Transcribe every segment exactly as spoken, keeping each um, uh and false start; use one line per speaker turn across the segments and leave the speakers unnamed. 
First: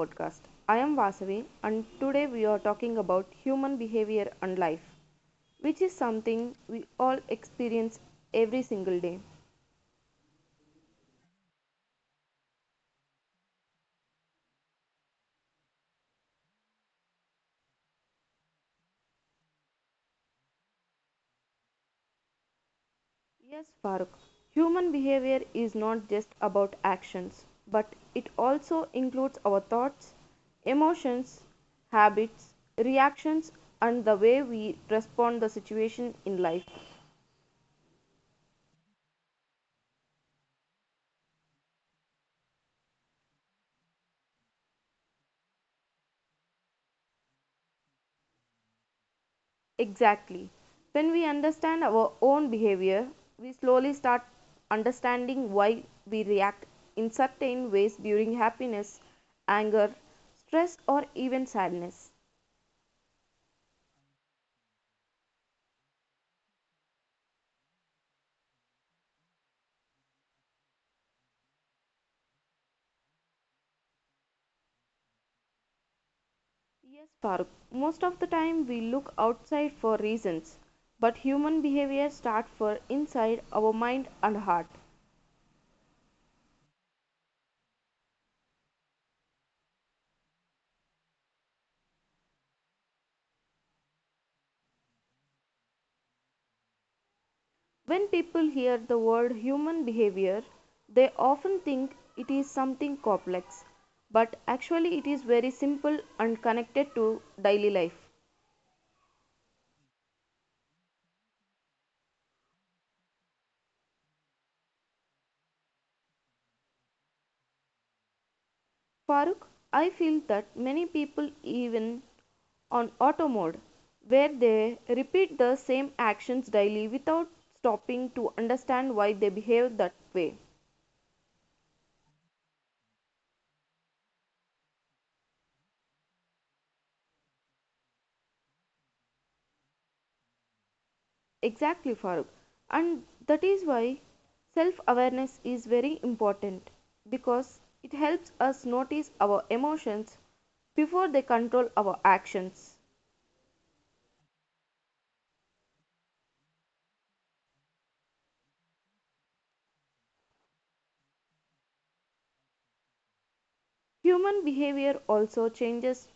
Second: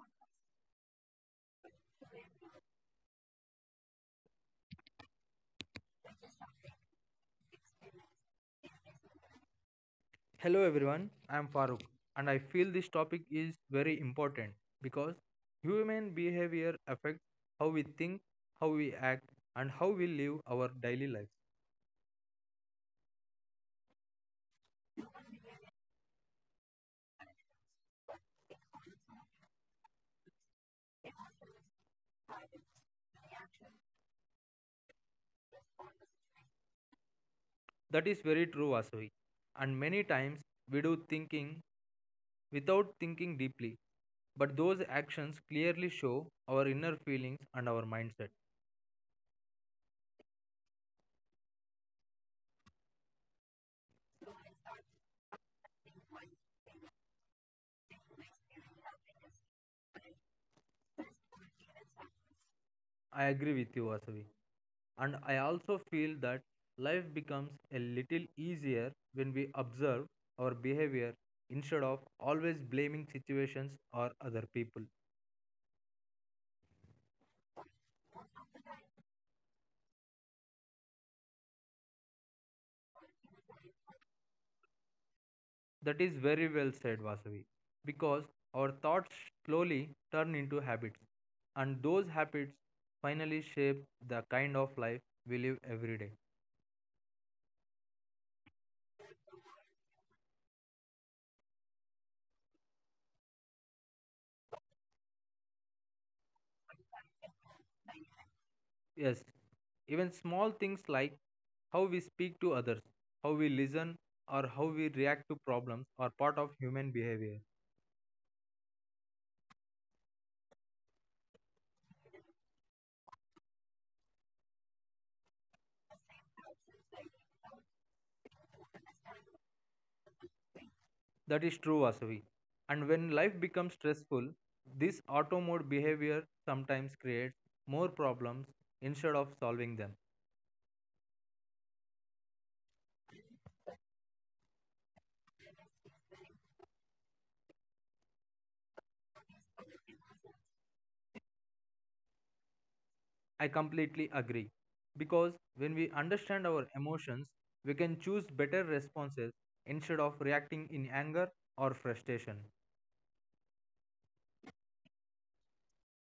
podcast. I am Vasavi and today we are talking about human behavior and life, which is something we all experience every single day.
Hello everyone, I am Farooq and I feel this topic is very important because human behavior affects how we think, how we act, and how we live our daily lives.
Yes, Farooq, human behavior is not just about actions, but it also includes our thoughts, emotions, habits, reactions and the way we respond the situation in life.
That is very true, Vasavi. And many times we do thinking without thinking deeply, but those actions clearly show our inner feelings and our mindset.
Exactly. When we understand our own behavior, we slowly start understanding why we react in certain ways during happiness, anger, stress, or even sadness.
I agree with you, Vasavi. And I also feel that life becomes a little easier when we observe our behavior instead of always blaming situations or other people.
Yes, Farooq, most of the time we look outside for reasons, but human behavior starts for inside our mind and heart.
That is very well said, Vasavi, because our thoughts slowly turn into habits, and those habits finally shape the kind of life we live every day.
When people hear the word human behavior, they often think it is something complex, but actually it is very simple and connected to daily life.
Yes, even small things like how we speak to others, how we listen, or how we react to problems are part of human behavior.
Farooq, I feel that many people even on auto mode where they repeat the same actions daily without stopping to understand why they behave that way.
That is true, Vasavi. And when life becomes stressful, this auto mode behavior sometimes creates more problems instead of solving them.
Exactly, Farooq. And that is why self awareness is very important because it helps us notice our emotions before they control our actions.
I completely agree. Because when we understand our emotions, we can choose better responses instead of reacting in anger or frustration.
Human behavior also changes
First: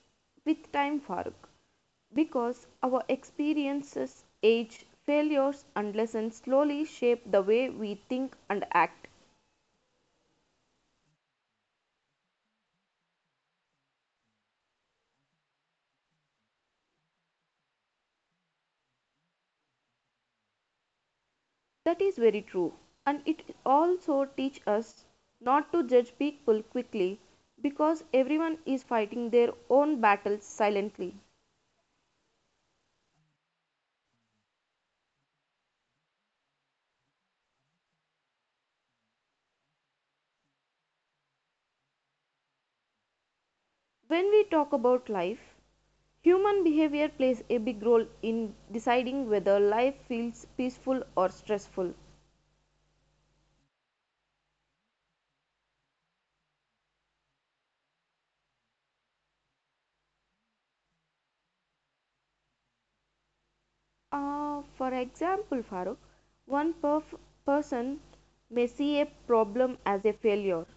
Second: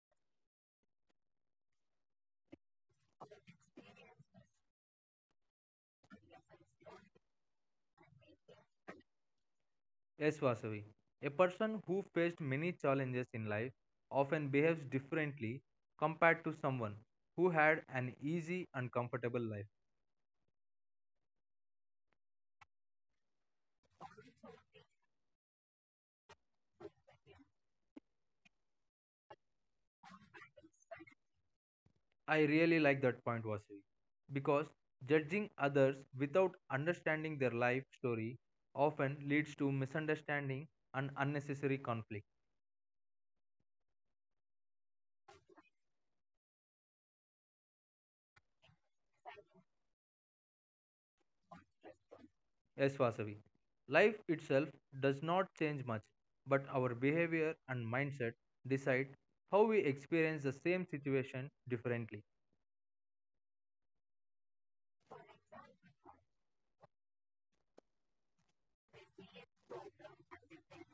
with time, Farooq, because our experiences, age, failures, and lessons slowly shape the way we think and act.
Yes, Vasavi. A person who faced many challenges in life often behaves differently compared to someone who had an easy and comfortable life.
That is very true, and it also teaches us not to judge people quickly because everyone is fighting their own battles silently.
I really like that point, Vasavi, because judging others without understanding their life story often leads to misunderstanding and unnecessary conflict.
When we talk about life, human behavior plays a big role in deciding whether life feels peaceful or stressful.
Yes, Vasavi. Life itself does not change much, but our behavior and mindset decide how we experience the same situation differently.
Uh, for example, Farooq, one perf- person may see a problem as a failure,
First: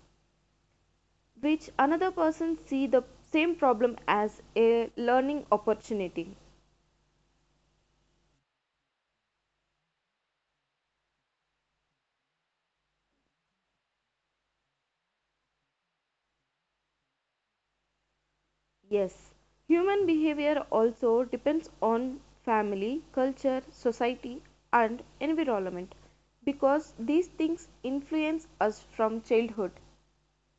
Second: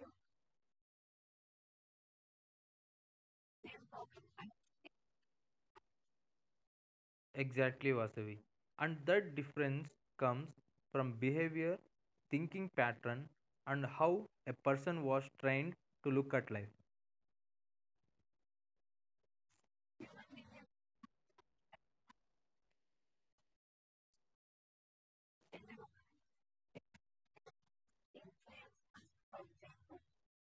which another person see the same problem as a learning opportunity.
Exactly, Vasavi. And that difference comes from behavior, thinking pattern, and how a person was trained to look at life.
Yes, human behavior also depends on family, culture, society, and environment because these things influence us from childhood.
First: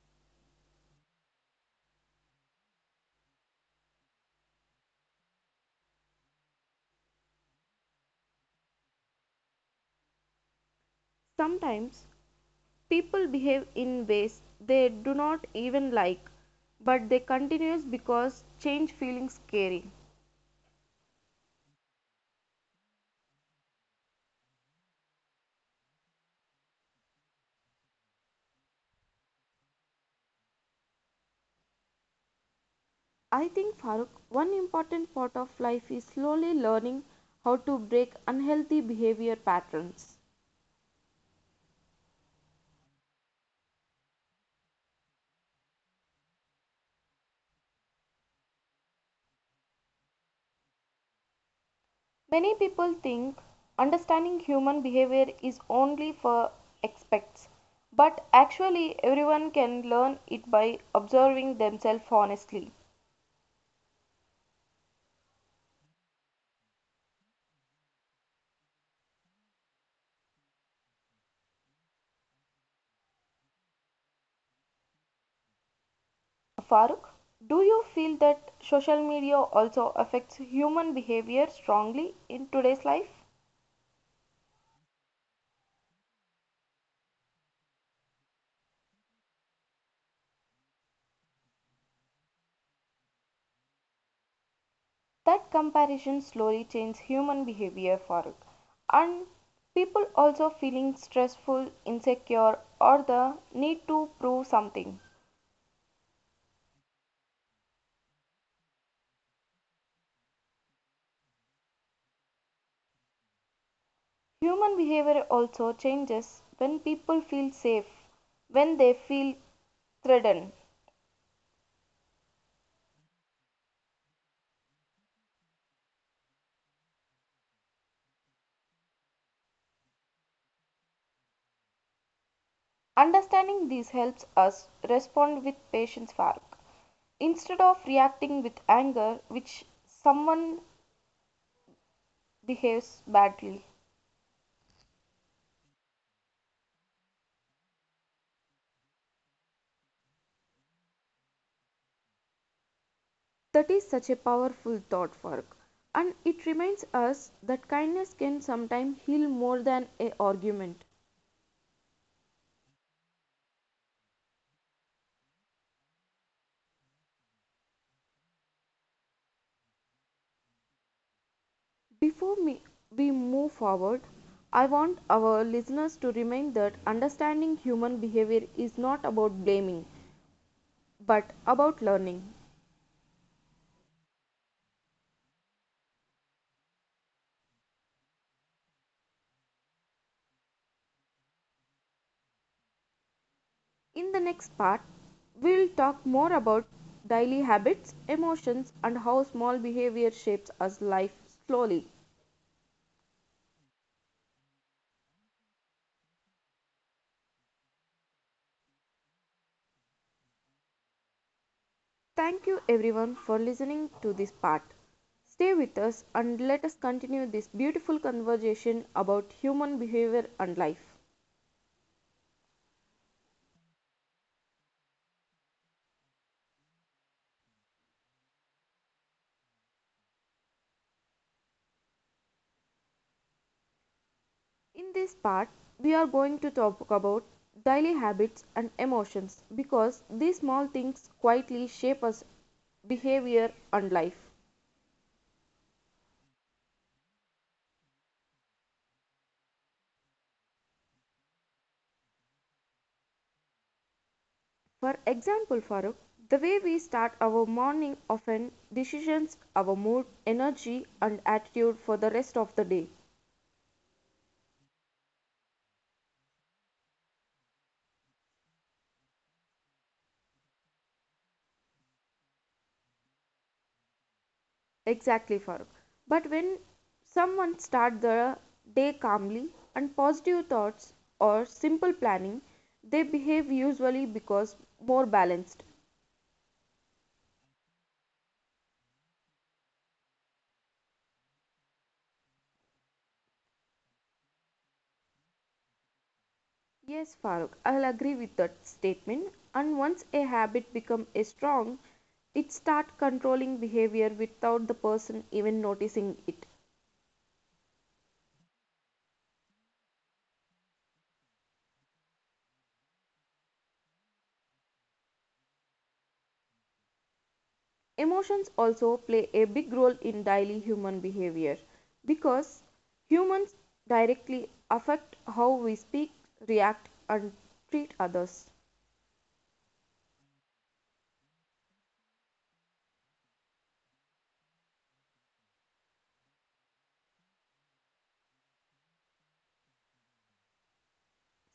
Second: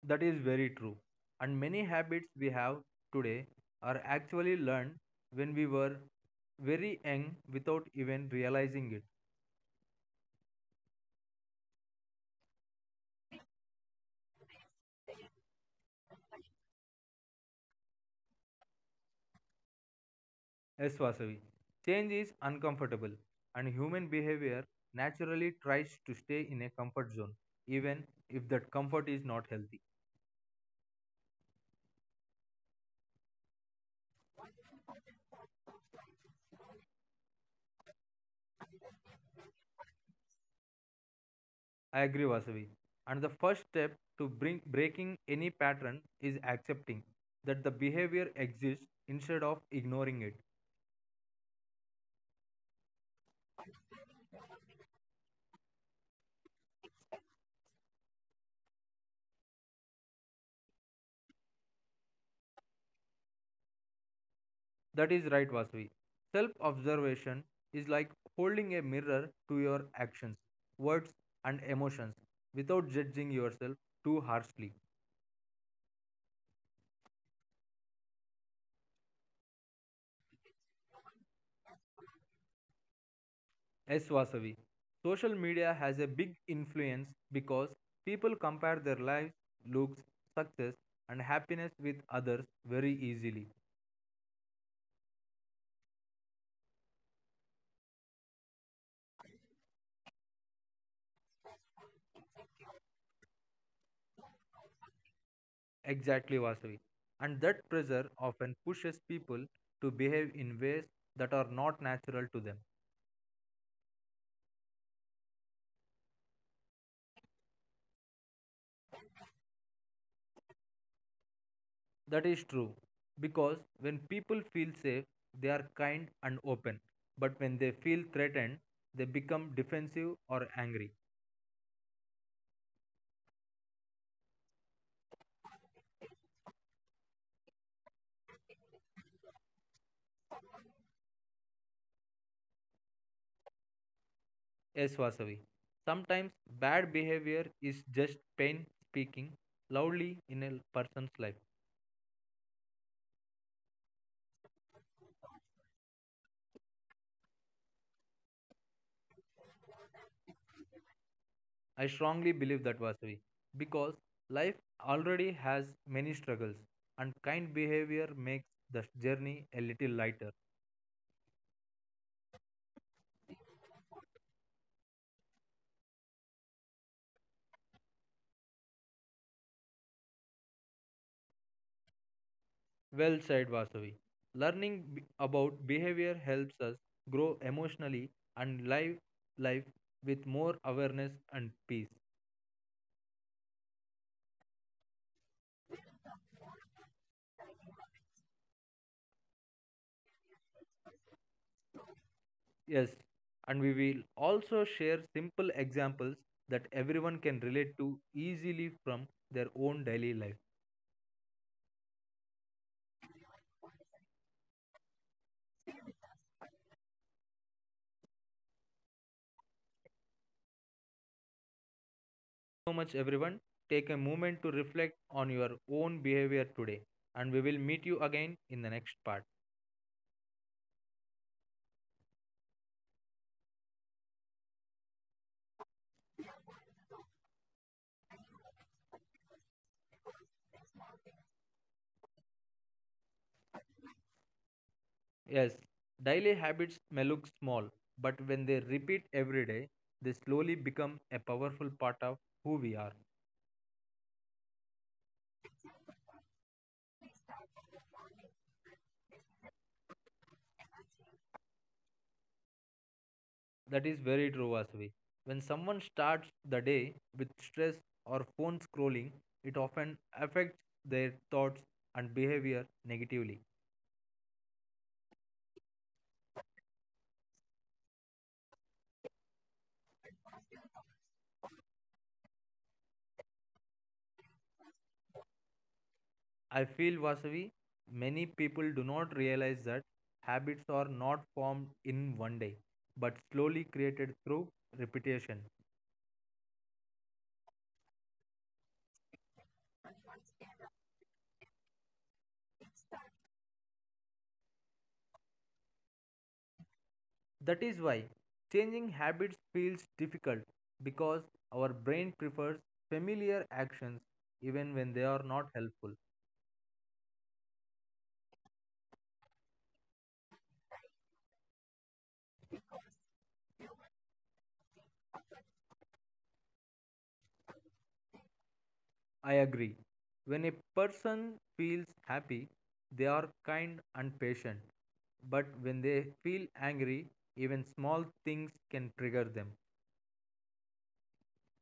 That is very true. And many habits we have today are actually learned when we were very young without even realizing it.
Sometimes people behave in ways they do not even like, but they continue because change feels scary.
Yes, Vasavi. Change is uncomfortable, and human behavior naturally tries to stay in a comfort zone, even if that comfort is not healthy.
I think Farooq, one important part of life is slowly learning how to break unhealthy behavior patterns.
I agree, Vasavi. And the first step to bring breaking any pattern is accepting that the behavior exists instead of ignoring it.
Many people think understanding human behavior is only for experts, but actually, everyone can learn it by observing themselves honestly.
That is right, Vasavi. Self observation is like holding a mirror to your actions, words, and emotions without judging yourself too harshly.
Farooq, do you feel that social media also affects human behavior strongly in today's life?
Yes, Vasavi. Social media has a big influence because people compare their lives, looks, success, and happiness with others very easily.
That comparison slowly changes human behavior, Farooq, and people also feeling stressful, insecure, or the need to prove something.
Exactly, Vasavi. And that pressure often pushes people to behave in ways that are not natural to them.
Human behavior also changes when people feel safe, when they feel threatened.
That is true. Because when people feel safe, they are kind and open. But when they feel threatened, they become defensive or angry.
Understanding these helps us respond with patience work. Instead of reacting with anger, which someone behaves badly.
Yes, Vasavi. Sometimes bad behavior is just pain speaking loudly in a person's life.
That is such a powerful thought work. And it reminds us that kindness can sometimes heal more than a argument.
I strongly believe that, Vasavi, because life already has many struggles, and kind behavior makes the journey a little lighter.
Before me, we move forward, I want our listeners to remind that understanding human behavior is not about blaming, but about learning.
Well said, Vasavi. Learning b- about behavior helps us grow emotionally and live life with more awareness and peace.
In the next part, we will talk more about daily habits, emotions, and how small behavior shapes us life slowly.
Yes, and we will also share simple examples that everyone can relate to easily from their own daily life.
Thank you everyone for listening to this part. Stay with us and let us continue this beautiful conversation about human behavior and life.
So much, everyone. Take a moment to reflect on your own behavior today, and we will meet you again in the next part.
In this part, we are going to talk about daily habits and emotions because these small things quietly shape us behavior and life.
Yes, daily habits may look small, but when they repeat every day, they slowly become a powerful part of who we are.
For example, Farooq, the way we start our morning often decisions our mood, energy and attitude for the rest of the day.
That is very true, Vasavi. When someone starts the day with stress or phone scrolling, it often affects their thoughts and behavior negatively.
Exactly, Farooq. But when someone starts their day calmly and positive thoughts or simple planning, they behave usually because more balanced.
I feel, Vasavi, many people do not realize that habits are not formed in one day, but slowly created through repetition.
Yes, Farooq, I'll agree with that statement. And once a habit becomes strong, it starts controlling behavior without the person even noticing it.
That is why changing habits feels difficult because our brain prefers familiar actions even when they are not helpful.
Emotions also play a big role in daily human behavior because humans directly affect how we speak, react, and treat others.
I agree. When a person feels happy, they are kind and patient, but when they feel angry, even small things can trigger them.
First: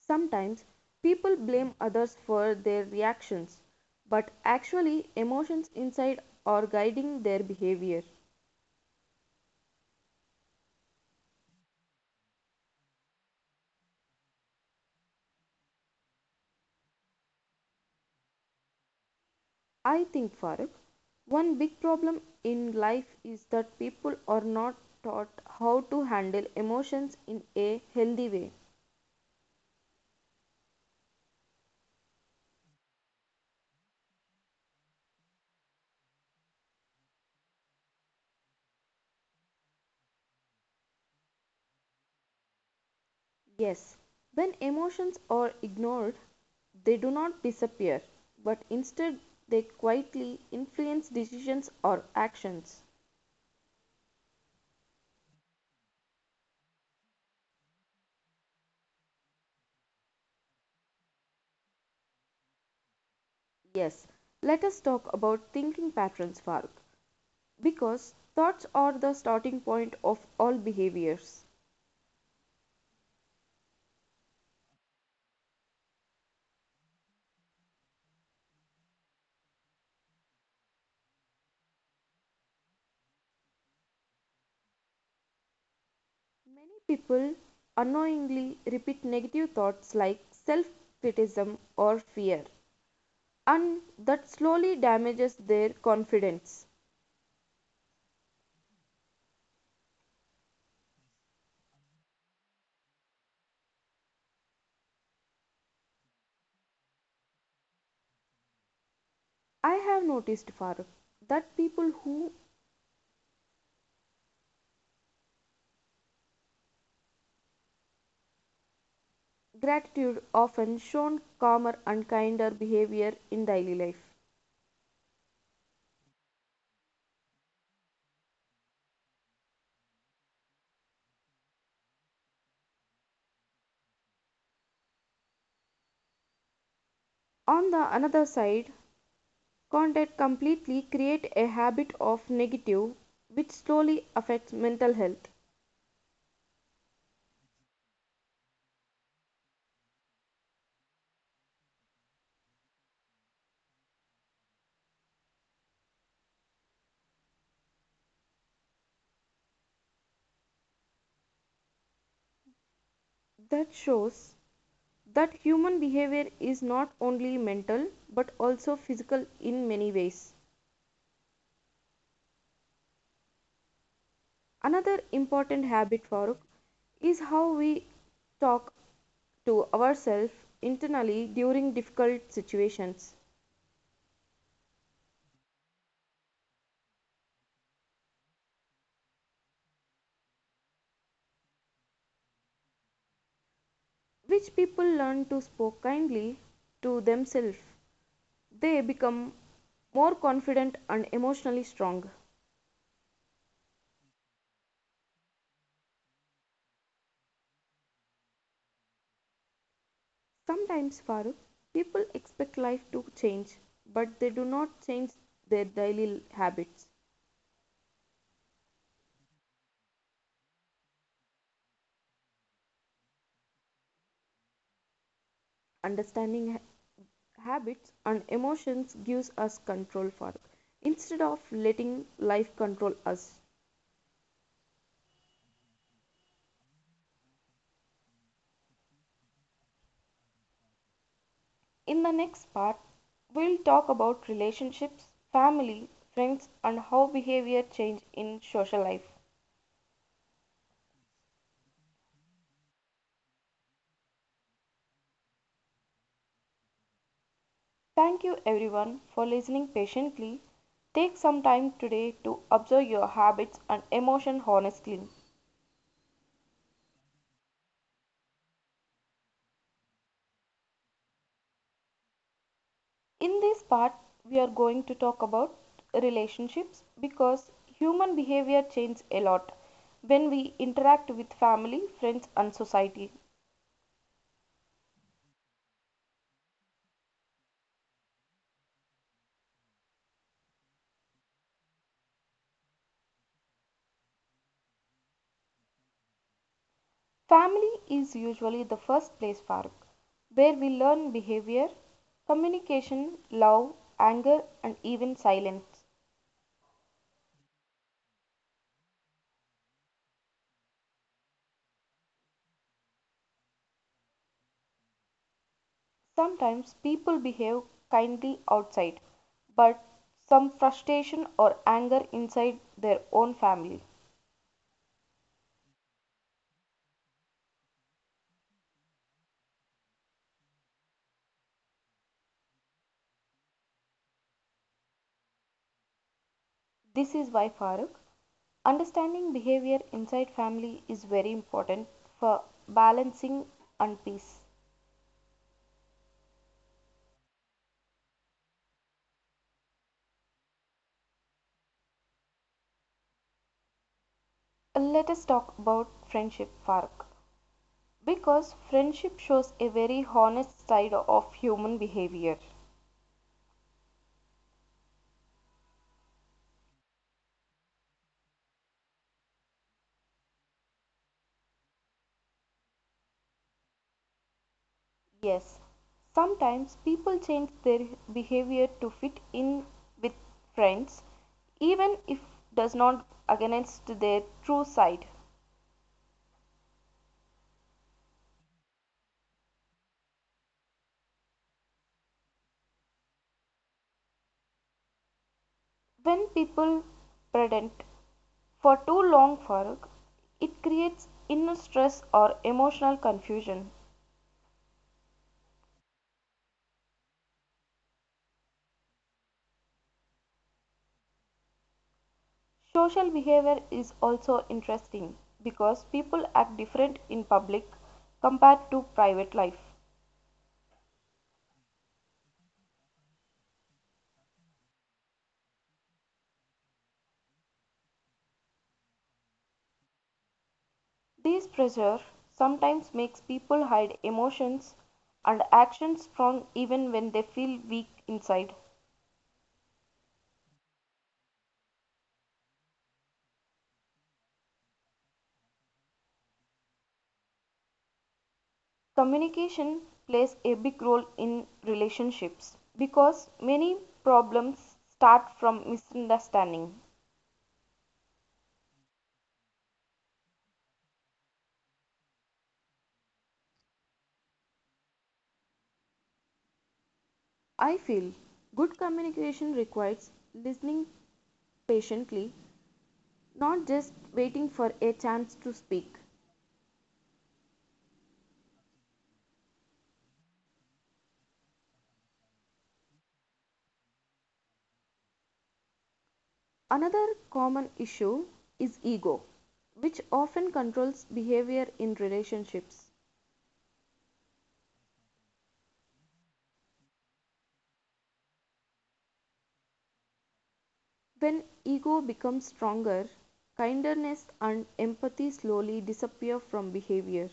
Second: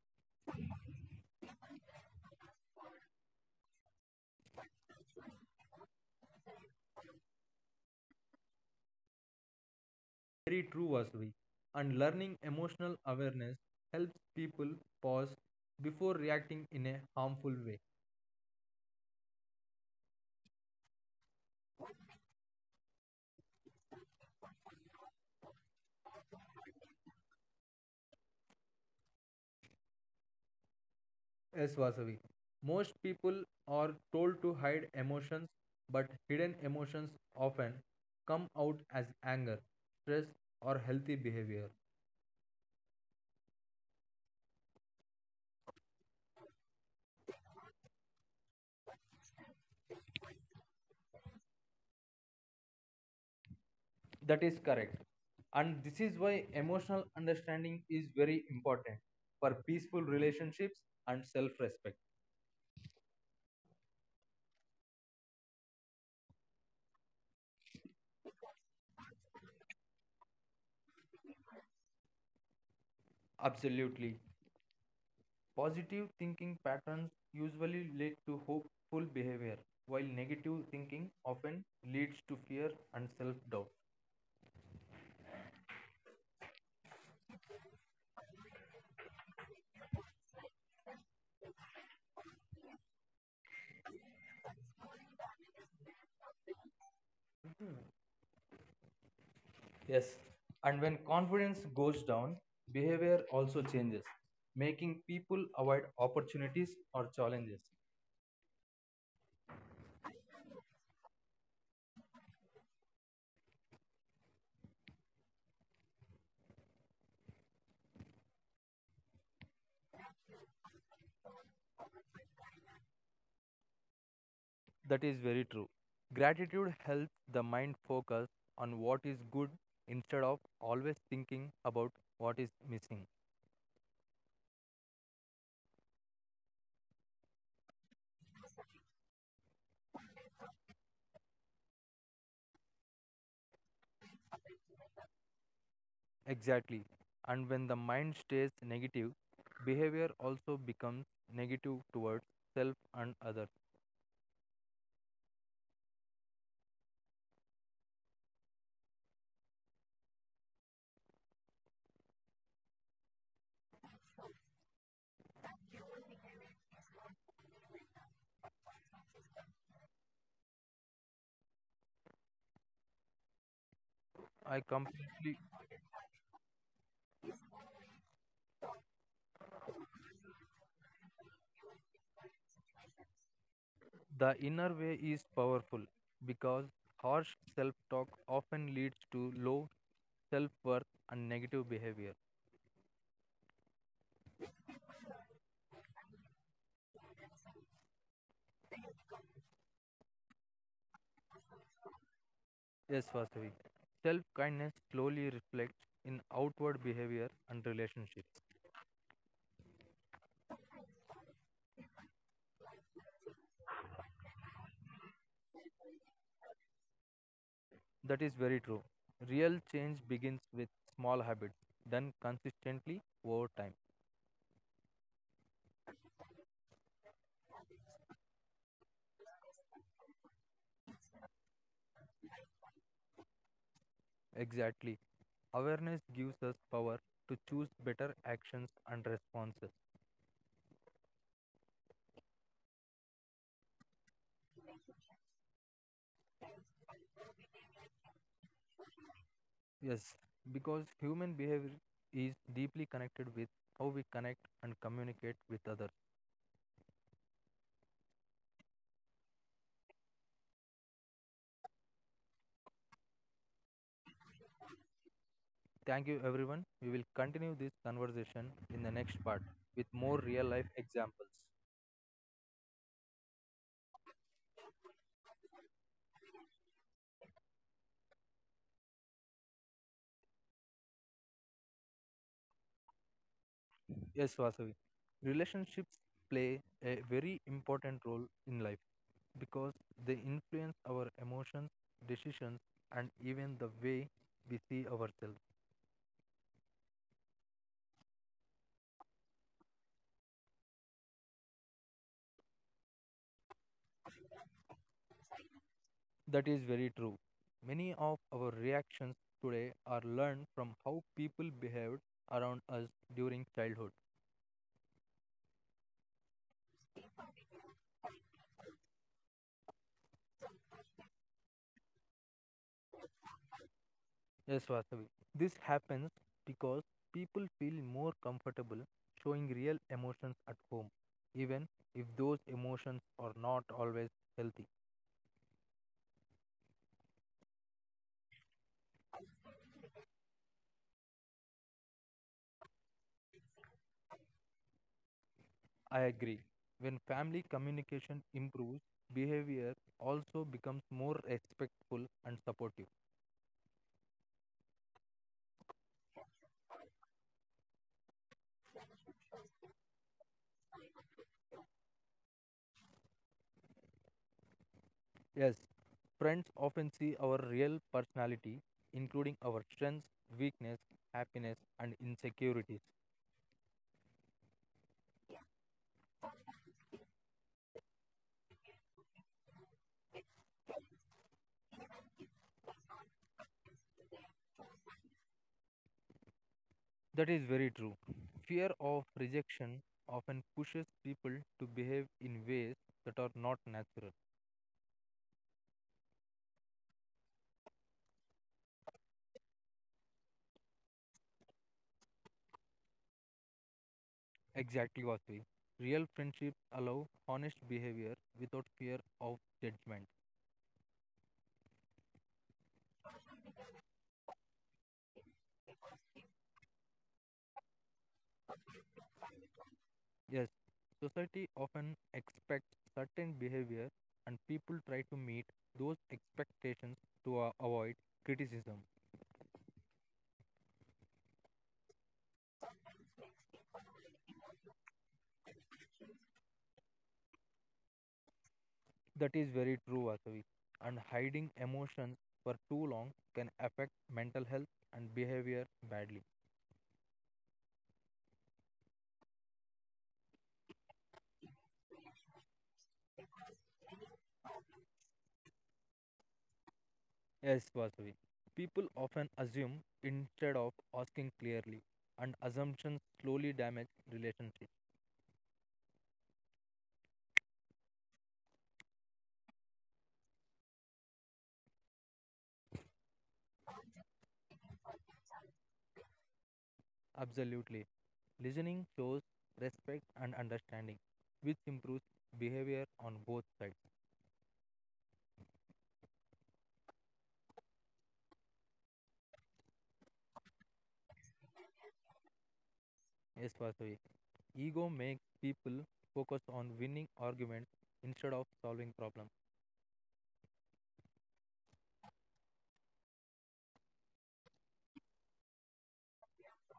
Sometimes people blame others for their reactions, but actually, emotions inside are guiding their behavior.
Very true, Vasavi. And learning emotional awareness helps people pause before reacting in a harmful way.
I think, Farooq, one big problem in life is that people are not taught how to handle emotions in a healthy way.
Yes, Vasavi. Most people are told to hide emotions, but hidden emotions often come out as anger, stress, or healthy behavior.
Yes, when emotions are ignored, they do not disappear, but instead they quietly influence decisions or actions.
That is correct. And this is why emotional understanding is very important for peaceful relationships and self respect.
Yes, let us talk about thinking patterns, Farooq, because thoughts are the starting point of all behaviors.
Absolutely. Positive thinking patterns usually lead to hopeful behavior, while negative thinking often leads to fear and self doubt.
Many people unknowingly repeat negative thoughts like self criticism or fear, and that slowly damages their confidence.
Yes, and when confidence goes down, behavior also changes, making people avoid opportunities or challenges.
I have noticed, Farooq, that people who gratitude often shown calmer and kinder behavior in daily life.
That is very true. Gratitude helps the mind focus on what is good instead of always thinking about what is missing.
On the another side, content completely create a habit of negative which slowly affects mental health.
Exactly. And when the mind stays negative, behavior also becomes negative towards self and others.
That shows that human behavior is not only mental but also physical in many ways.
I
Another important
completely.
habit, Farooq, is how we talk to ourselves internally during difficult situations.
The inner way is powerful because harsh self talk often leads to low self worth and negative behavior.
Which people learn to speak kindly to themselves, they become more confident and emotionally strong.
Yes, Vasavi. Self kindness slowly reflects in outward behavior and relationships.
Sometimes, Farooq, people expect life to change, but they do not change their daily habits.
That is very true. Real change begins with small habits done consistently over time.
Understanding habits and emotions gives us control for instead of letting life control us.
Exactly. Awareness gives us power to choose better actions and responses.
In the next part, we'll talk about relationships, family, friends, and how behavior change in social life.
Yes, because human behavior is deeply connected with how we connect and communicate with others.
Thank you everyone for listening patiently. Take some time today to observe your habits and emotion honestly.
Thank you, everyone. We will continue this conversation in the next part with more real life examples.
In this part, we are going to talk about relationships because human behavior changes a lot when we interact with family, friends, and society.
Yes, Vasavi. Relationships play a very important role in life because they influence our emotions, decisions, and even the way we see ourselves.
Family is usually the first place, Faruk, where we learn behavior, communication, love, anger, and even silence.
That is very true. Many of our reactions today are learned from how people behaved around us during childhood.
Sometimes people behave kindly outside, but some frustration or anger inside their own family.
Yes, Vasavi. This happens because people feel more comfortable showing real emotions at home, even if those emotions are not always healthy.
This is why Farooq, understanding behavior inside family is very important for balancing and peace.
I agree. When family communication improves, behavior also becomes more respectful and supportive.
Let us talk about friendship, Farooq, because friendship shows a very honest side of human behavior.
Yes, friends often see our real personality, including our strengths, weakness, happiness, and insecurities.
Yes, sometimes people change their behavior to fit in with friends, even if does not against their true side.
That is very true. Fear of rejection often pushes people to behave in ways that are not natural.
When people pedant for too long for it creates inner stress or emotional confusion.
Exactly, Vasvi. Real friendships allow honest behavior without fear of judgment.
Social behavior is also interesting because people act different in public compared to private life.
Yes, society often expects certain behavior, and people try to meet those expectations to uh, avoid criticism.
This pressure sometimes makes people hide emotions and actions strong even when they feel weak inside.
That is very true, Vasavi. And hiding emotions for too long can affect mental health and behavior badly.
Communication plays a big role in relationships because many problems start from misunderstanding.
Yes, Vasavi. People often assume instead of asking clearly, and assumptions slowly damage relationships.
I feel good communication requires listening patiently, not just waiting for a chance to speak.
Absolutely. Listening shows respect and understanding, which improves behavior on both sides.
Another common issue is ego, which often controls behavior in relationships.
Yes, Vasavi. Ego makes people focus on winning arguments instead of solving problems.
When ego becomes stronger, kindness and empathy slowly disappear from behavior.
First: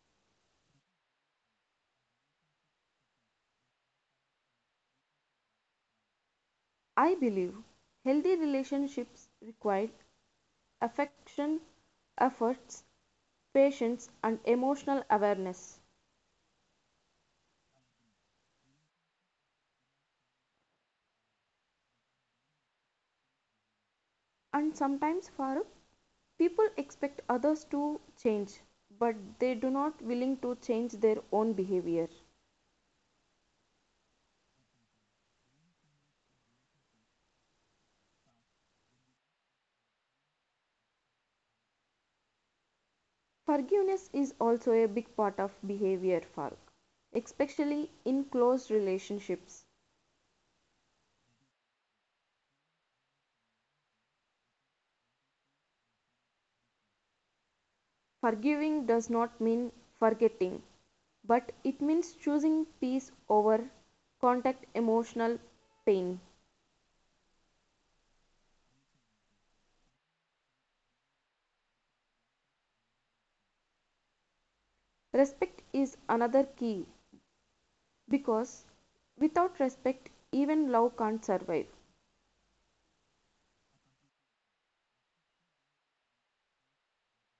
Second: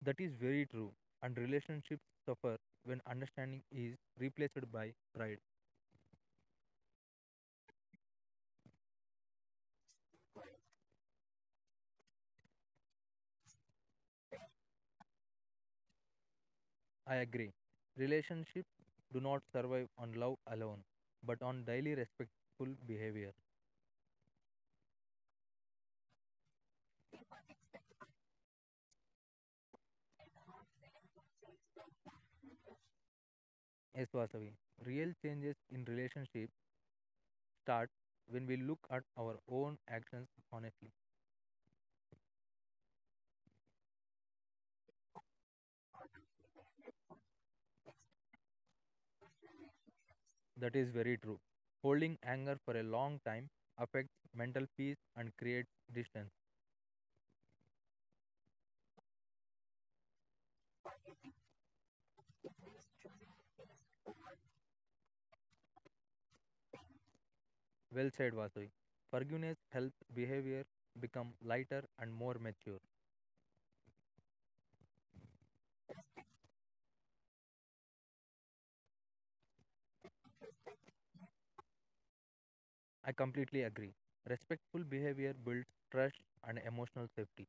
That is very true, and relationships suffer when understanding is replaced by pride.
I believe healthy relationships require affection, efforts, patience, and emotional awareness.
I agree. Relationships do not survive on love alone, but on daily respectful behavior.
And sometimes, Farooq, people expect others to change, but they do not willing to change their own behavior.
Yes, Vasavi. Real changes in relationships start when we look at our own actions honestly.
Forgiveness is also a big part of behavior, Farooq, especially in close relationships.
That is very true. Holding anger for a long time affects mental peace and creates distance.
Forgiving does not mean forgetting, but it means choosing peace over contact emotional pain.
Well said, Vasavi. Forgiveness helps behavior become lighter and more mature.
Respect is another key because without respect, even love can't survive.
I completely agree. Respectful behavior builds trust and emotional safety.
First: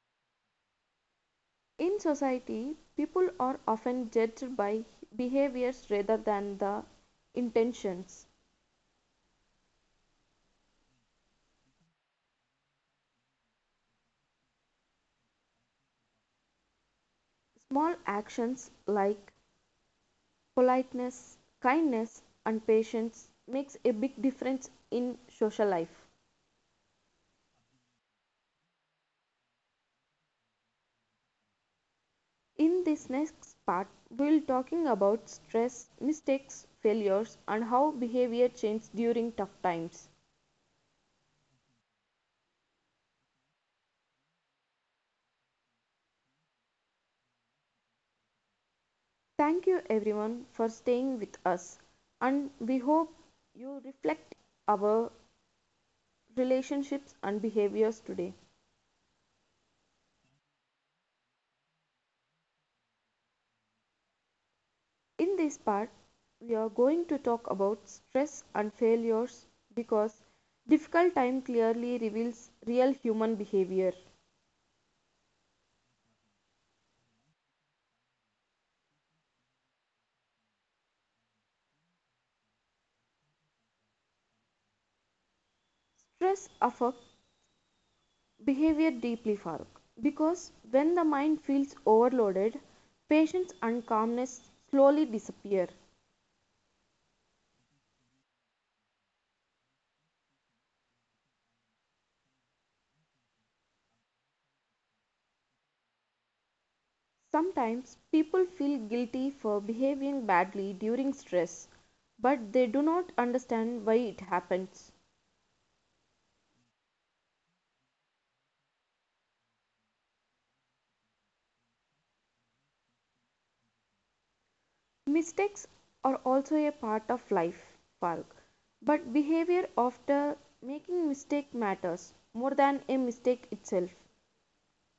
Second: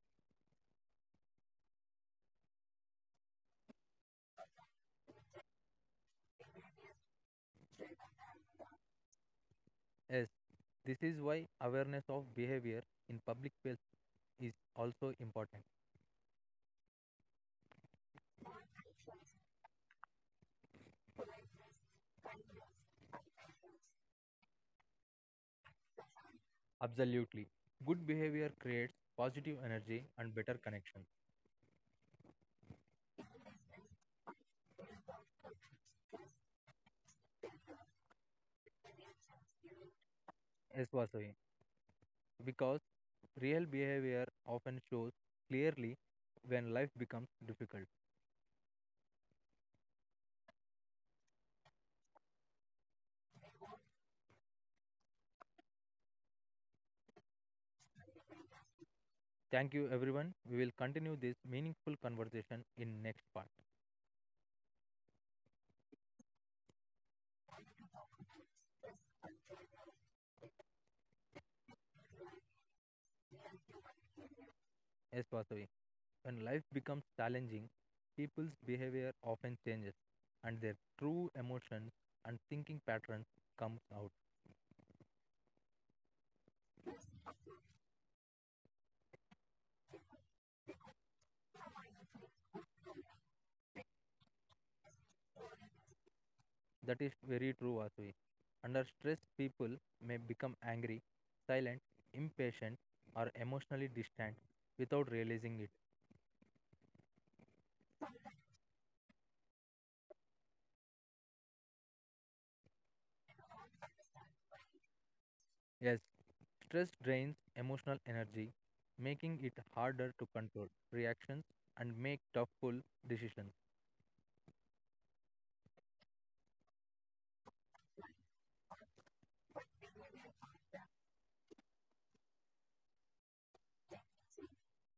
In society, people are often judged by behaviors rather than the intentions.
Yes, this is why awareness of behavior in public space is also important.
Small actions like politeness, kindness, and patience makes a big difference in social life.
Absolutely. Good behavior creates positive energy and better connections.
In this next part, we'll talking about stress, mistakes, failures and how behavior changes during tough times.
Yes, Vasavi. Because real behavior often shows clearly when life becomes difficult.
Thank you everyone for staying with us and we hope you reflect our relationships and behaviors today.
Thank you, everyone. We will continue this meaningful conversation in next part.
In this part, we are going to talk about stress and failures because difficult time clearly reveals real human behavior.
Yes, Vasavi. When life becomes challenging, people's behavior often changes and their true emotions and thinking patterns comes out.
Stress affects behavior deeply, Farooq, because when the mind feels overloaded, patience and calmness slowly disappear.
That is very true, Vasavi. Under stress, people may become angry, silent, impatient, or emotionally distant without realizing it.
Sometimes people feel guilty for behaving badly during stress, but they do not understand why it happens.
Yes, stress drains emotional energy, making it harder to control reactions and make tough, full decisions.
Mistakes are also a part of life, Farooq, but behavior after making mistake matters more than a mistake itself.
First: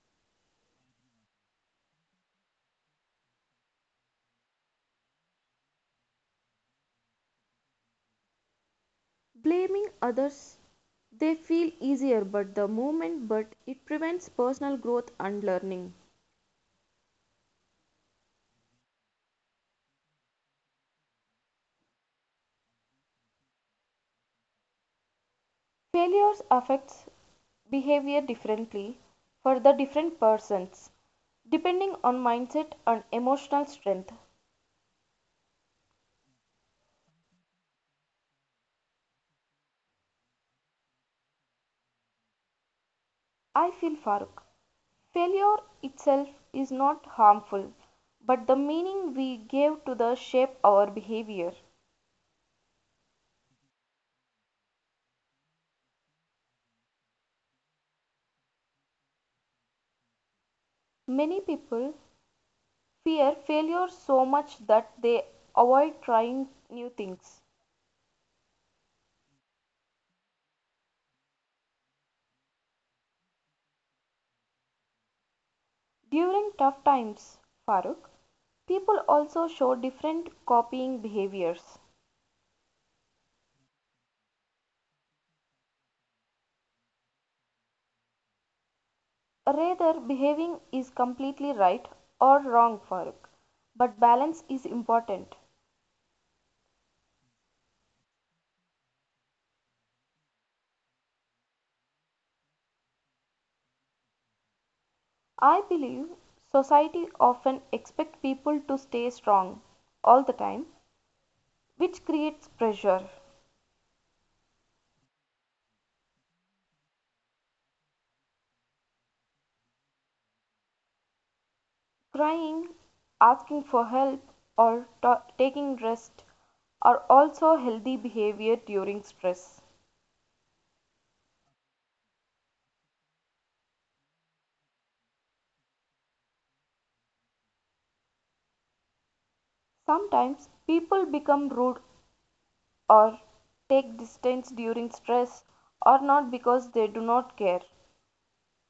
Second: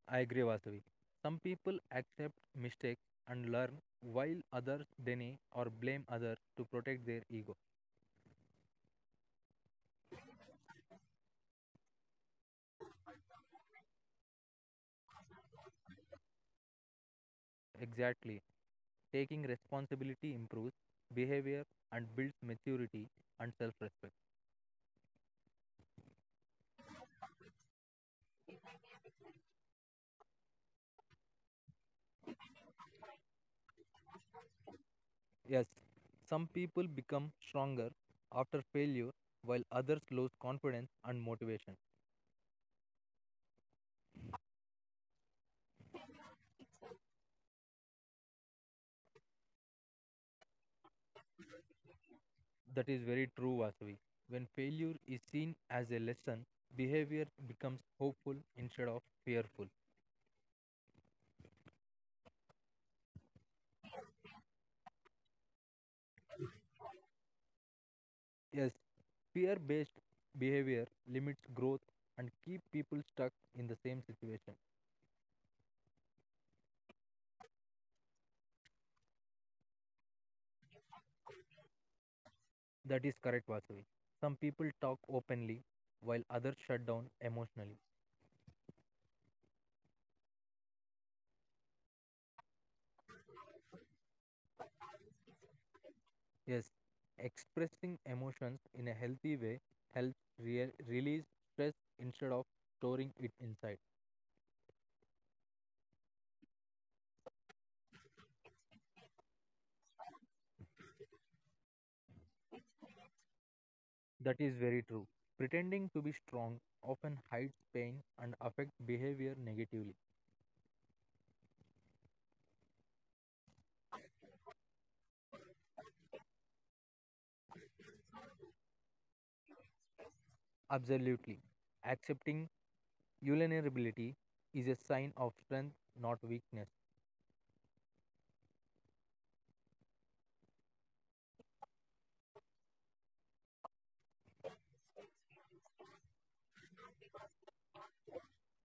I agree, Vasavi. Some people accept mistakes and learn, while others deny or blame others to protect their ego.
Blaming others they feel easier but the moment but it prevents personal growth and learning.
Exactly. Taking responsibility improves behavior and builds maturity and self respect.
Failures affects behavior differently for the different persons depending on mindset and emotional strength.
Yes, some people become stronger after failure, while others lose confidence and motivation.
I feel Farooq. Failure itself is not harmful, but the meaning we give to the shape our behavior.
That is very true, Vasavi. When failure is seen as a lesson, behavior becomes hopeful instead of fearful.
Many people fear failure so much that they avoid trying new things.
Yes, fear based behavior limits growth and keep people stuck in the same situation.
During tough times, Farooq, people also show different copying behaviors.
That is correct, Vasuvi. Some people talk openly while others shut down emotionally.
Rather, behaving is completely right or wrong, Farooq, but balance is important.
Yes, expressing emotions in a healthy way helps re- release stress instead of storing it inside.
I believe society often expects people to stay strong all the time, which creates pressure.
That is very true. Pretending to be strong often hides pain and affects behavior negatively.
Crying, asking for help, or ta- taking rest are also healthy behavior during stress.
Absolutely. Accepting vulnerability is a sign of strength, not weakness.
Sometimes people become rude or take distance during stress or not because they do not care.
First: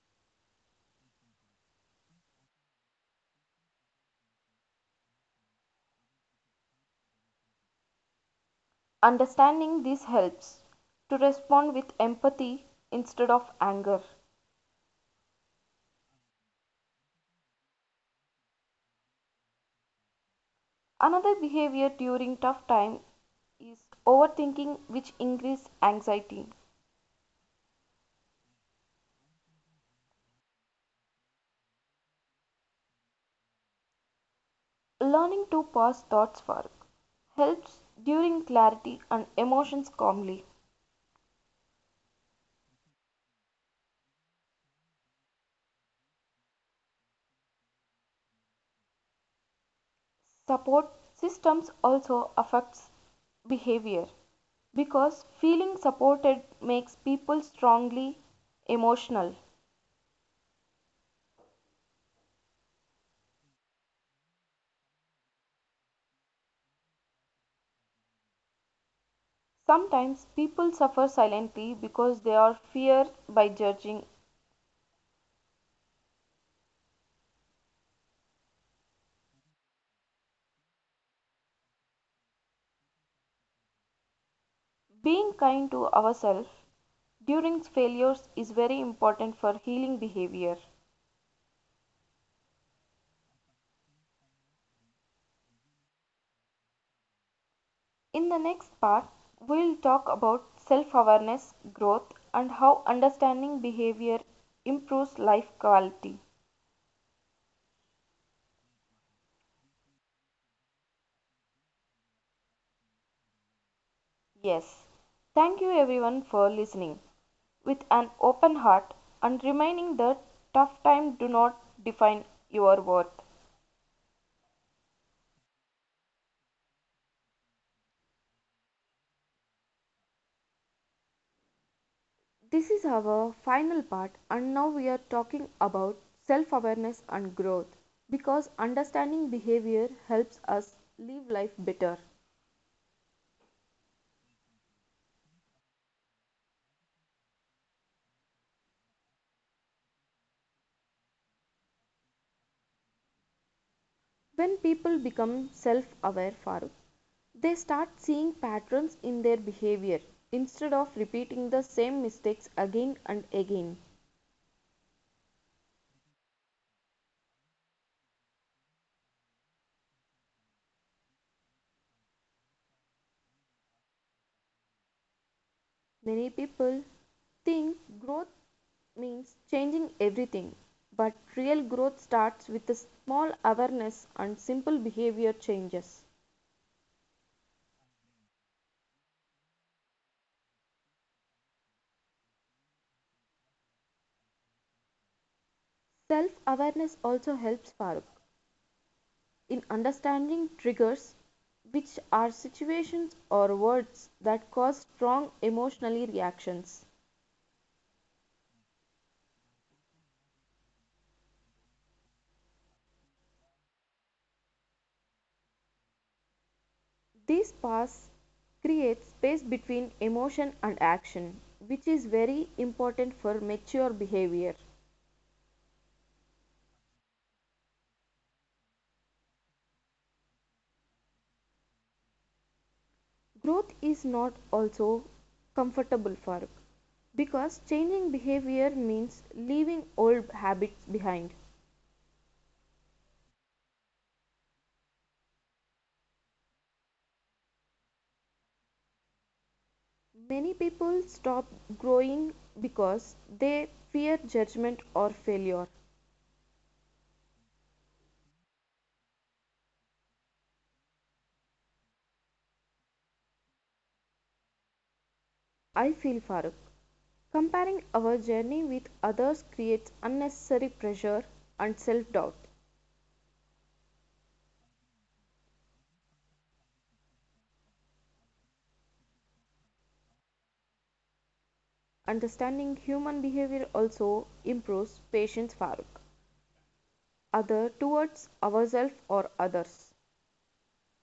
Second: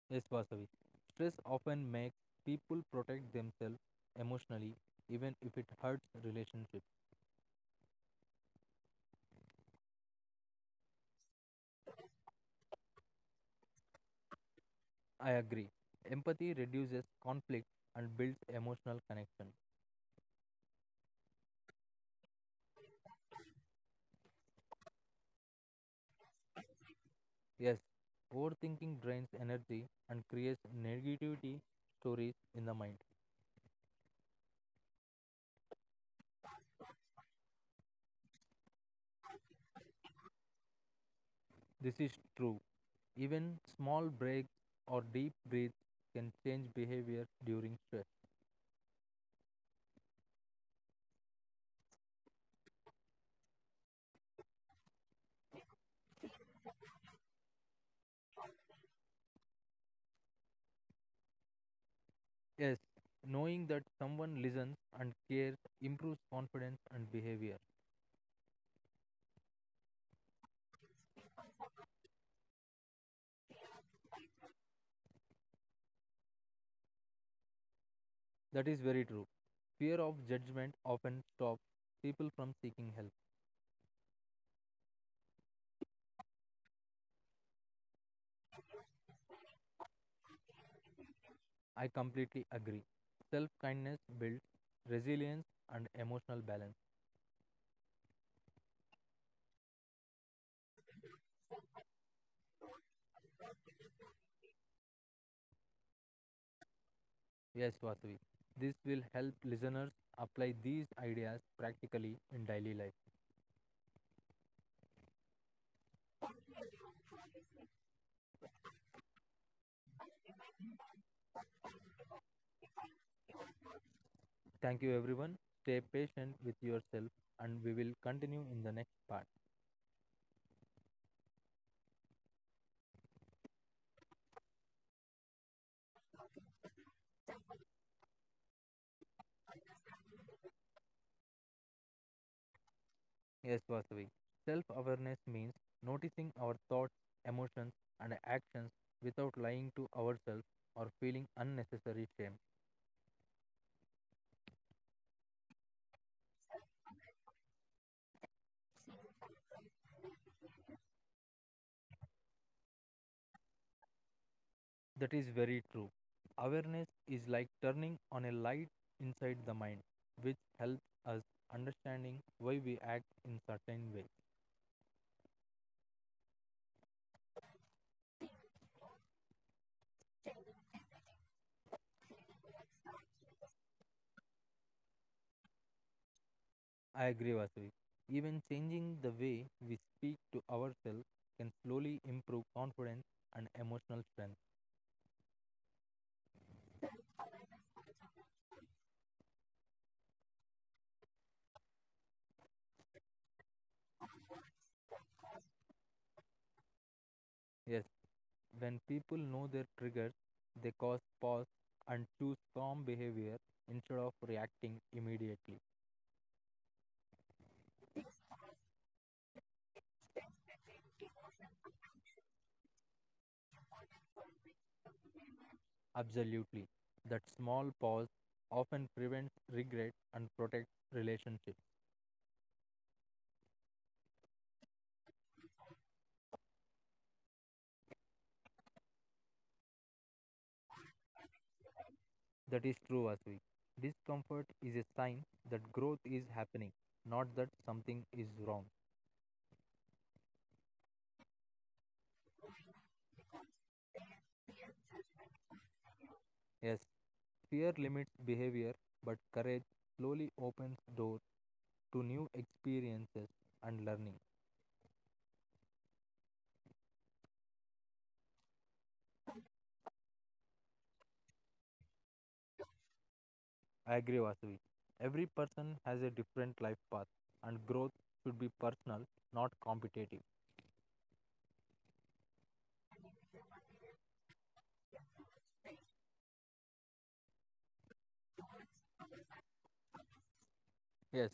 Yes, Vasavi. Stress often makes people protect themselves emotionally, even if it hurts relationships.
Understanding this helps to respond with empathy instead of anger.
I agree. Empathy reduces conflict and builds emotional connection.
Another behavior during tough time is overthinking which increases anxiety.
Yes, overthinking drains energy and creates negativity stories in the mind.
Learning to pass thoughts for helps during clarity and emotions calmly.
This is true. Even small breaks or deep breaths can change behavior during stress.
Support systems also affects behavior because feeling supported makes people strongly emotional.
Yes, knowing that someone listens and cares improves confidence and behavior.
Sometimes people suffer silently because they are fear by judging.
That is very true. Fear of judgment often stops people from seeking help.
Being kind to ourselves during failures is very important for healing behavior.
I completely agree. Self kindness builds resilience and emotional balance.
In the next part we'll talk about self-awareness, growth and how understanding behavior improves life quality.
Yes, Vasavi. This will help listeners apply these ideas practically in daily life.
Yes. Thank you everyone for listening with an open heart and reminding that tough time do not define your worth.
Thank you, everyone. Stay patient with yourself, and we will continue in the next part.
This is our final part and now we are talking about self-awareness and growth because understanding behavior helps us live life better.
Yes, Vasavi. Self awareness means noticing our thoughts, emotions, and actions without lying to ourselves or feeling unnecessary shame.
When people become self-aware Farooq, they start seeing patterns in their behavior instead of repeating the same mistakes again and again.
That is very true. Awareness is like turning on a light inside the mind, which helps us understanding why we act in certain ways.
Many people think growth means changing everything, but real growth starts with a small awareness and simple behavior changes.
I agree, Vasavi. Even changing the way we speak to ourselves can slowly improve confidence and emotional strength.
Self awareness also helps Farooq in understanding triggers, which are situations or words that cause strong emotionally reactions.
Yes, when people know their triggers, they cause pause and choose calm behavior instead of reacting immediately.
These paths create space between emotion and action, which is very important for mature behavior.
Absolutely. That small pause often prevents regret and protects relationships.
Growth is not also comfortable for us because changing behavior means leaving old habits behind.
That is true, Asvi. Discomfort is a sign that growth is happening, not that something is wrong.
Many people stop growing because they fear judgment or failure.
Yes, fear limits behavior, but courage slowly opens doors to new experiences and learning.
I feel Faruk, comparing our journey with others creates unnecessary pressure and self-doubt.
I agree, Vasuvi. Every person has a different life path, and growth should be personal, not competitive.
Understanding human behavior also improves patience Faruk, other towards ourselves or others.
Yes,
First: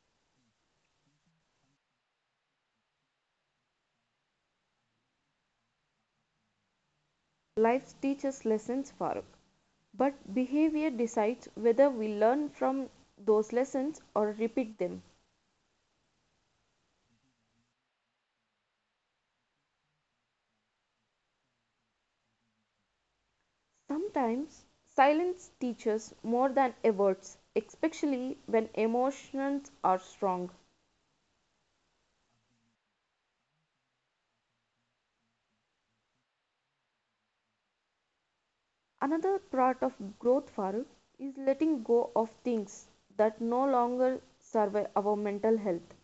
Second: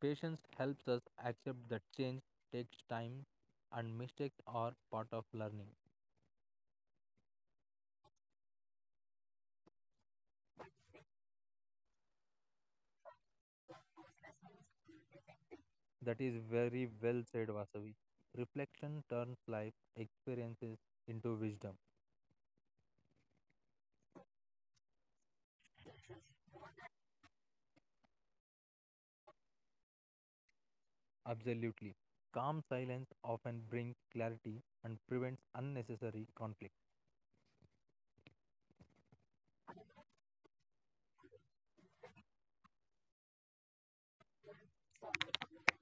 patience helps us accept that change takes time, and mistakes are part of learning.
Life teaches lessons, Farooq, but behavior decides whether we learn from those lessons or repeat them.
That is very well said, Vasavi. Reflection turns life experiences into wisdom.
Sometimes silence teaches more than words, especially when emotions are strong.
Absolutely. Calm silence often brings clarity and prevents unnecessary conflict.
Another part of growth, Farooq, is letting go of things that no longer serve our mental health.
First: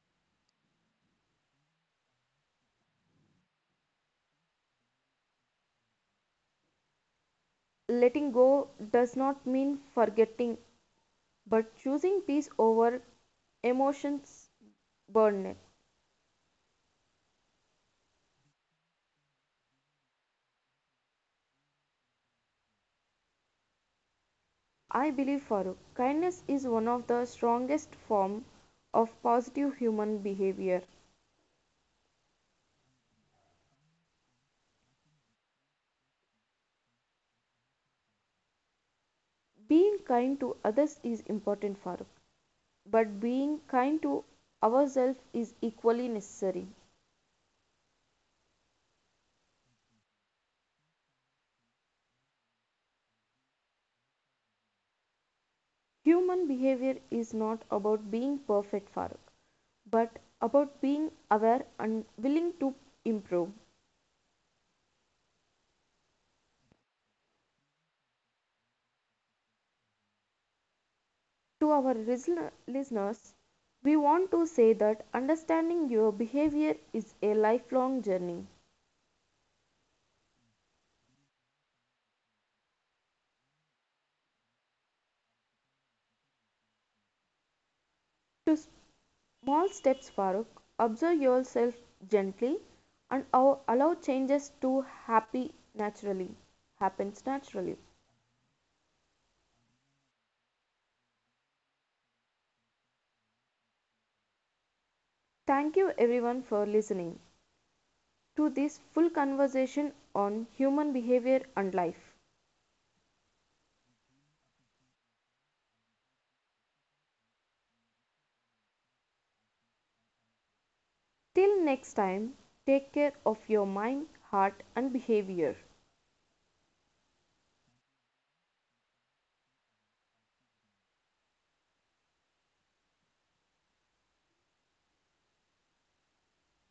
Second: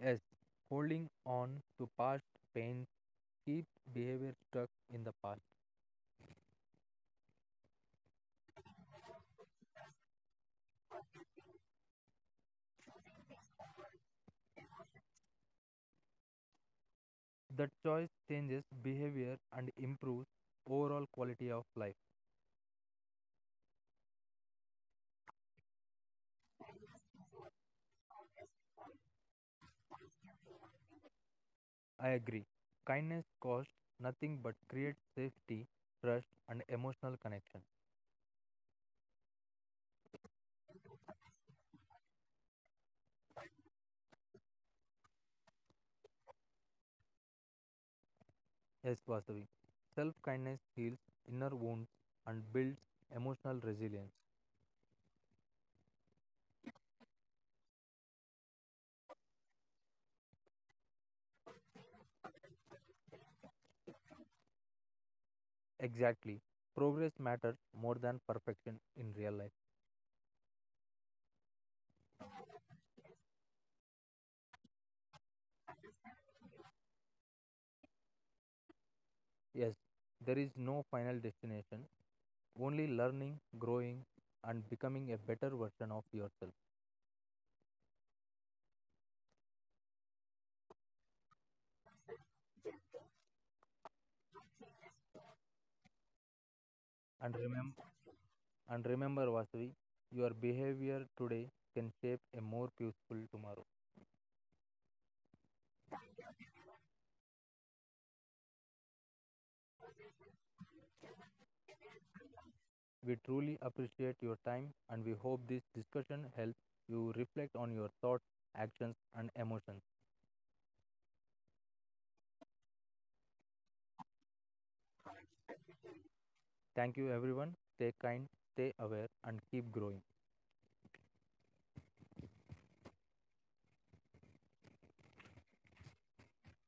Yes, holding on to past pains keep behavior stuck in the past.
Letting go does not mean forgetting, but choosing peace over emotions burden.
That choice changes behavior and improves overall quality of life.
I believe, Farooq, kindness is one of the strongest forms of positive human behavior.
I agree. Kindness costs nothing but creates safety, trust, and emotional connection.
Being kind to others is important, Farooq, but being kind to ourselves is equally necessary.
Yes, Vasavi. Self kindness heals inner wounds and builds emotional resilience.
Human behavior is not about being perfect, Farooq, but about being aware and willing to improve.
Exactly. Progress matters more than perfection in real life.
To our listeners, we want to say that understanding your behavior is a lifelong journey.
Yes, there is no final destination, only learning, growing, and becoming a better version of yourself.
To small steps, Farooq. Observe yourself gently and allow changes to happy naturally. Happens
And
naturally.
remember, and remember, Vasavi, your behavior today can shape a more peaceful tomorrow.
Thank you everyone for listening to this full conversation on human behavior and life.
We truly appreciate your time, and we hope this discussion helps you reflect on your thoughts, actions, and emotions.
Till next time, take care of your mind, heart and behavior.
Thank you, everyone. Stay kind, stay aware, and keep growing.